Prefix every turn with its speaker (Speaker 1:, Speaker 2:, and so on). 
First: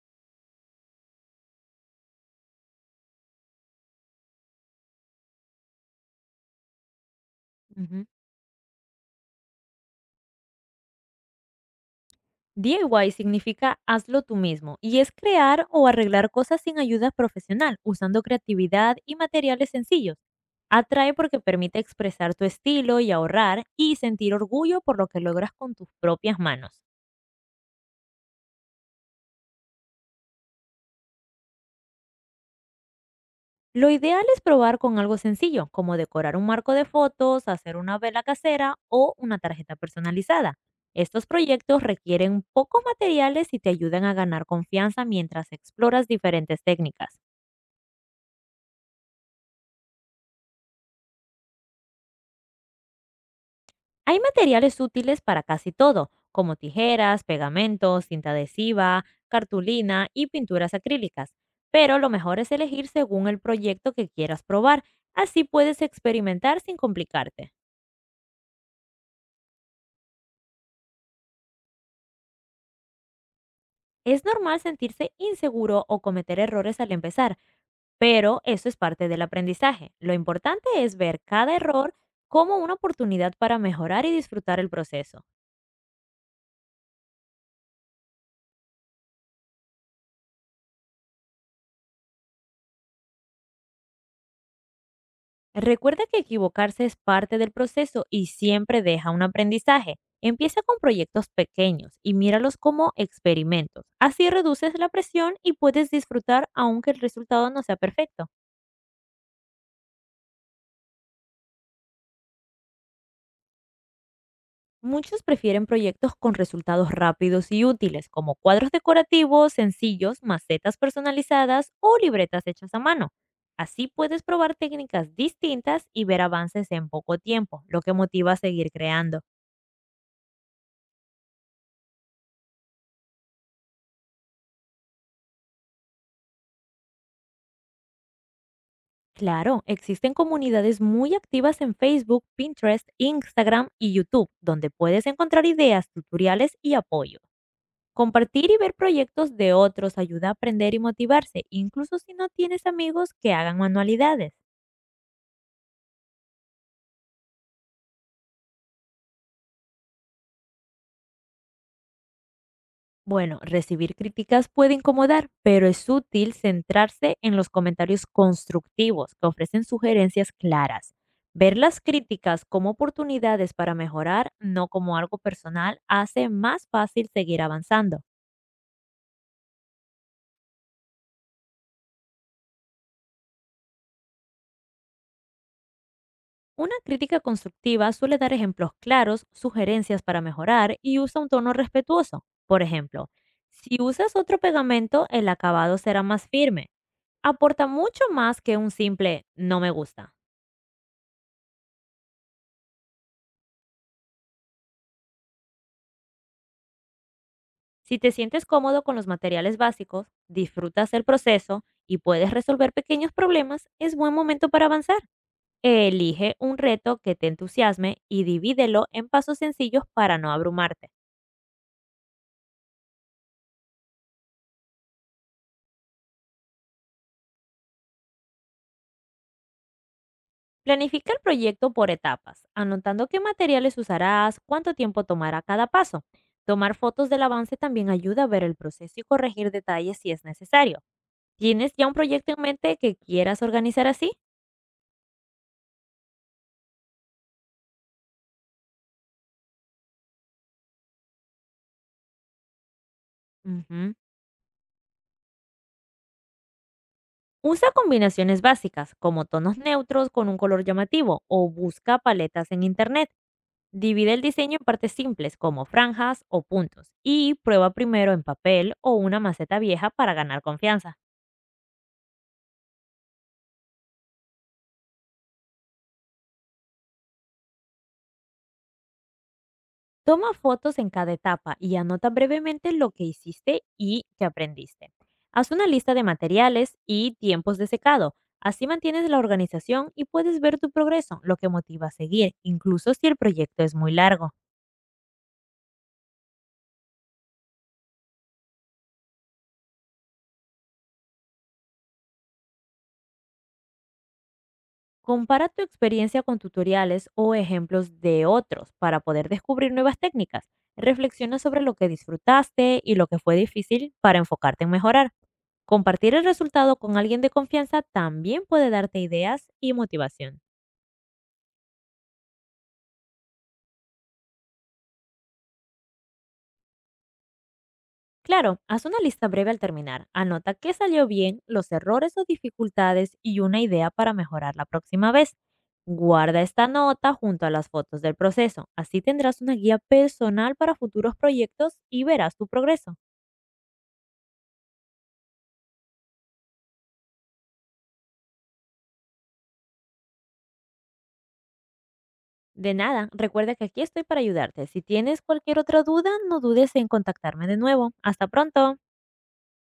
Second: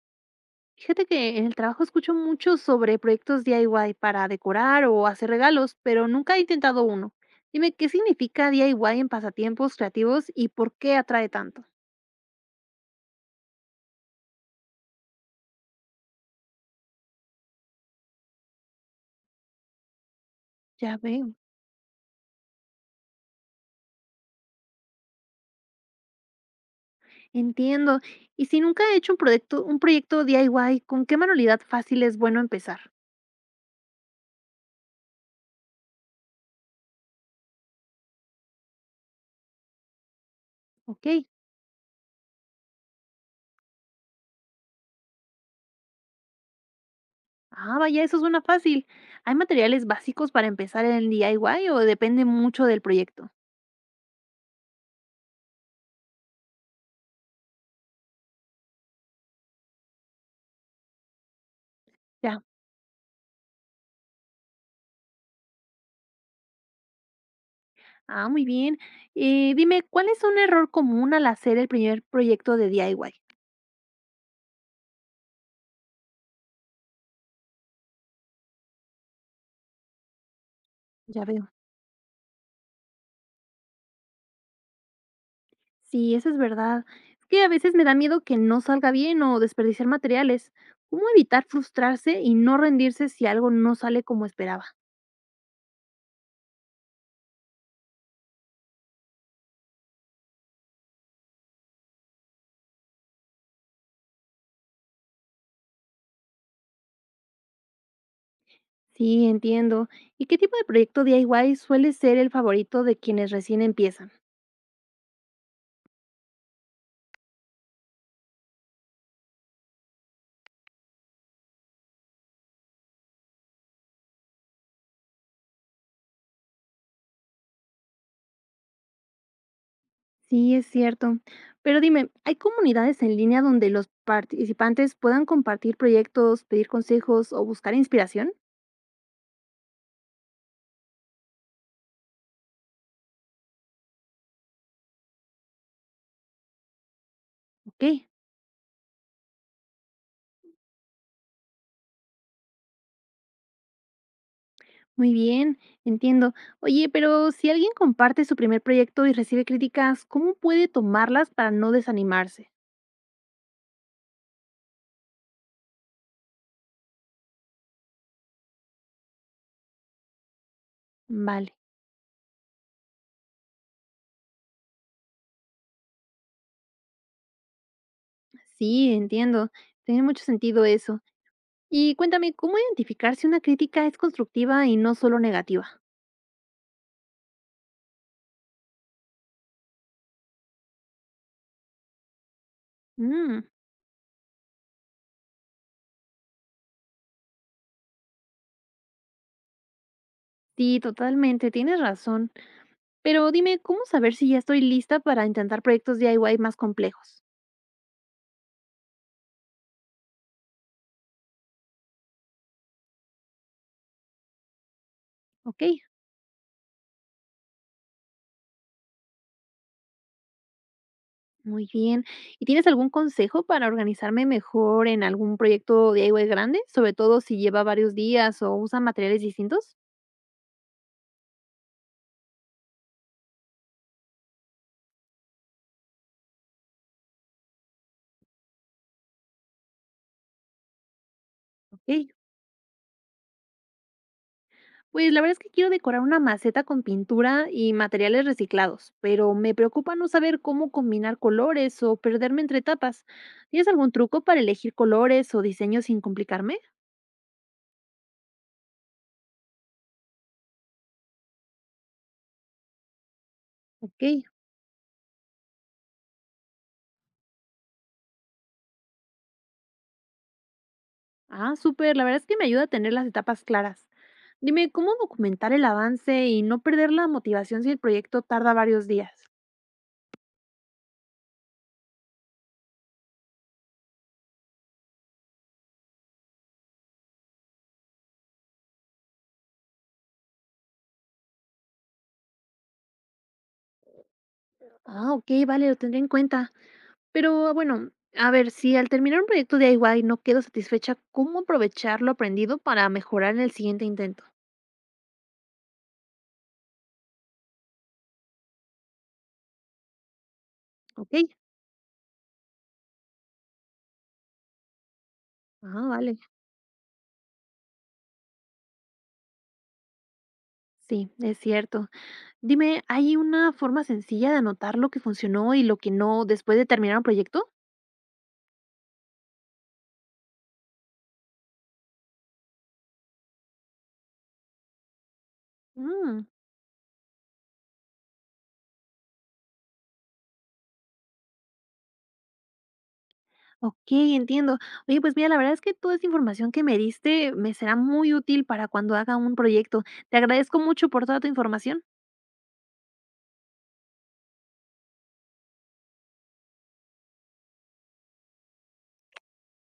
Speaker 1: Fíjate que en el trabajo escucho mucho sobre proyectos DIY para decorar o hacer regalos, pero nunca he intentado uno. Dime, ¿qué
Speaker 2: Ujú.
Speaker 1: significa DIY en pasatiempos creativos y por qué atrae tanto?
Speaker 2: DIY significa hazlo tú mismo y es crear o arreglar cosas sin ayuda profesional, usando creatividad y materiales sencillos.
Speaker 1: Ya
Speaker 2: Atrae
Speaker 1: veo,
Speaker 2: porque permite expresar tu estilo y ahorrar y sentir orgullo por lo que logras con tus propias manos.
Speaker 1: entiendo. Y si nunca he hecho un proyecto, DIY, ¿con qué manualidad fácil es bueno empezar?
Speaker 2: Lo ideal es probar con algo sencillo, como decorar un marco de fotos, hacer una vela casera o una tarjeta personalizada.
Speaker 1: Ok.
Speaker 2: Estos proyectos requieren pocos materiales y te ayudan a ganar confianza mientras exploras diferentes técnicas.
Speaker 1: Ah, vaya, eso suena fácil. ¿Hay materiales básicos para empezar en DIY o depende mucho del proyecto?
Speaker 2: Hay materiales útiles para casi todo, como tijeras, pegamentos, cinta adhesiva, cartulina y pinturas acrílicas, pero lo mejor
Speaker 1: Ya.
Speaker 2: es elegir según el proyecto que quieras probar, así puedes experimentar sin complicarte.
Speaker 1: Ah, muy bien. Dime, ¿cuál es un error común al hacer el primer proyecto de DIY?
Speaker 2: Es normal sentirse inseguro o cometer errores al empezar, pero eso es parte del aprendizaje. Lo importante es ver
Speaker 1: Ya veo.
Speaker 2: cada error como una oportunidad para mejorar y disfrutar el proceso.
Speaker 1: Sí, eso es verdad. Es que a veces me da miedo que no salga bien o desperdiciar materiales. ¿Cómo evitar frustrarse y no rendirse si algo no sale como esperaba?
Speaker 2: Recuerda que equivocarse es parte del proceso y siempre deja un aprendizaje. Empieza con proyectos pequeños y míralos como experimentos. Así reduces la presión y puedes disfrutar aunque el resultado no sea perfecto.
Speaker 1: Sí, entiendo. ¿Y qué tipo de proyecto DIY suele ser el favorito de quienes recién empiezan?
Speaker 2: Muchos prefieren proyectos con resultados rápidos y útiles, como cuadros decorativos sencillos, macetas personalizadas o libretas hechas a mano. Así puedes probar técnicas distintas y ver avances en poco tiempo, lo que motiva a seguir creando.
Speaker 1: Sí, es cierto. Pero dime, ¿hay comunidades en línea donde los participantes puedan compartir proyectos, pedir consejos o buscar inspiración?
Speaker 2: Claro, existen comunidades muy activas en Facebook, Pinterest, Instagram y YouTube, donde puedes encontrar ideas, tutoriales y apoyo.
Speaker 1: Ok.
Speaker 2: Compartir y ver proyectos de otros ayuda a aprender y motivarse, incluso si no tienes amigos que hagan manualidades.
Speaker 1: Muy bien, entiendo. Oye, pero si alguien comparte su primer proyecto y recibe críticas, ¿cómo puede tomarlas para no desanimarse?
Speaker 2: Bueno, recibir críticas puede incomodar, pero es útil centrarse en los comentarios constructivos que ofrecen sugerencias claras.
Speaker 1: Vale,
Speaker 2: Ver las críticas como oportunidades para mejorar, no como algo personal, hace más fácil seguir avanzando.
Speaker 1: sí, entiendo. Tiene mucho sentido eso. Y cuéntame, ¿cómo identificar si una crítica es constructiva y no solo negativa?
Speaker 2: Una crítica constructiva suele dar ejemplos claros, sugerencias para mejorar y usa un tono respetuoso. Por ejemplo,
Speaker 1: Mm,
Speaker 2: si usas otro pegamento, el acabado será más firme. Aporta mucho más que un simple no me gusta.
Speaker 1: sí, totalmente, tienes razón. Pero dime, ¿cómo saber si ya estoy lista para intentar proyectos DIY más complejos?
Speaker 2: Si te sientes cómodo con los materiales básicos, disfrutas el proceso y puedes resolver pequeños problemas, es buen momento para avanzar.
Speaker 1: Ok.
Speaker 2: Elige un reto que te entusiasme y divídelo en pasos sencillos para no abrumarte.
Speaker 1: Muy bien. ¿Y tienes algún consejo para organizarme mejor en algún proyecto de DIY grande? Sobre todo si lleva varios días o usa materiales distintos.
Speaker 2: Planifica el proyecto por etapas, anotando qué materiales usarás, cuánto tiempo tomará cada paso. Tomar fotos del avance también ayuda a ver el proceso y corregir detalles si es necesario. ¿Tienes ya un
Speaker 1: Ok,
Speaker 2: proyecto en mente que quieras organizar así?
Speaker 1: pues la verdad es que quiero decorar una maceta con pintura y materiales reciclados, pero me preocupa no saber cómo combinar colores o perderme entre etapas. ¿Tienes algún
Speaker 2: Ujú.
Speaker 1: truco para elegir colores o diseños sin complicarme?
Speaker 2: Usa combinaciones básicas, como tonos neutros con un color llamativo, o busca paletas en internet.
Speaker 1: Ok.
Speaker 2: Divide el diseño en partes simples, como franjas o puntos, y prueba primero en papel o una maceta vieja para ganar confianza.
Speaker 1: Ah, súper, la verdad es que me ayuda a tener las etapas claras. Dime, ¿cómo documentar el avance y no perder la motivación si el proyecto tarda varios días?
Speaker 2: Toma fotos en cada etapa y anota brevemente lo que hiciste y que aprendiste. Haz una lista de materiales y tiempos de secado. Así mantienes la organización y puedes ver tu progreso, lo que motiva a seguir, incluso si el proyecto es muy largo.
Speaker 1: Ah, okey, vale, lo tendré en cuenta. Pero bueno, a ver, si al terminar un proyecto de DIY no quedo satisfecha, ¿cómo aprovechar lo aprendido para mejorar en el siguiente intento?
Speaker 2: Compara tu experiencia con tutoriales o ejemplos de otros para poder descubrir nuevas técnicas.
Speaker 1: Okey.
Speaker 2: Reflexiona sobre lo que disfrutaste y lo que fue difícil para enfocarte en mejorar.
Speaker 1: Ah,
Speaker 2: Compartir
Speaker 1: vale.
Speaker 2: el resultado con alguien de confianza también puede darte ideas y motivación.
Speaker 1: Sí, es cierto. Dime, ¿hay una forma sencilla de anotar lo que funcionó y lo que no después de terminar un proyecto?
Speaker 2: Claro, haz una lista breve al terminar. Anota qué salió bien, los errores o dificultades y una idea para mejorar la próxima vez.
Speaker 1: Mm,
Speaker 2: Guarda esta nota junto a las fotos del proceso. Así tendrás una guía personal para futuros proyectos y verás tu progreso.
Speaker 1: okey, entiendo. Oye, pues mira, la verdad es que toda esta información que me diste me será muy útil para cuando haga un proyecto. Te agradezco mucho por toda tu información.
Speaker 2: De nada, recuerda que aquí estoy para ayudarte. Si tienes cualquier otra duda, no dudes en contactarme de nuevo. Hasta pronto.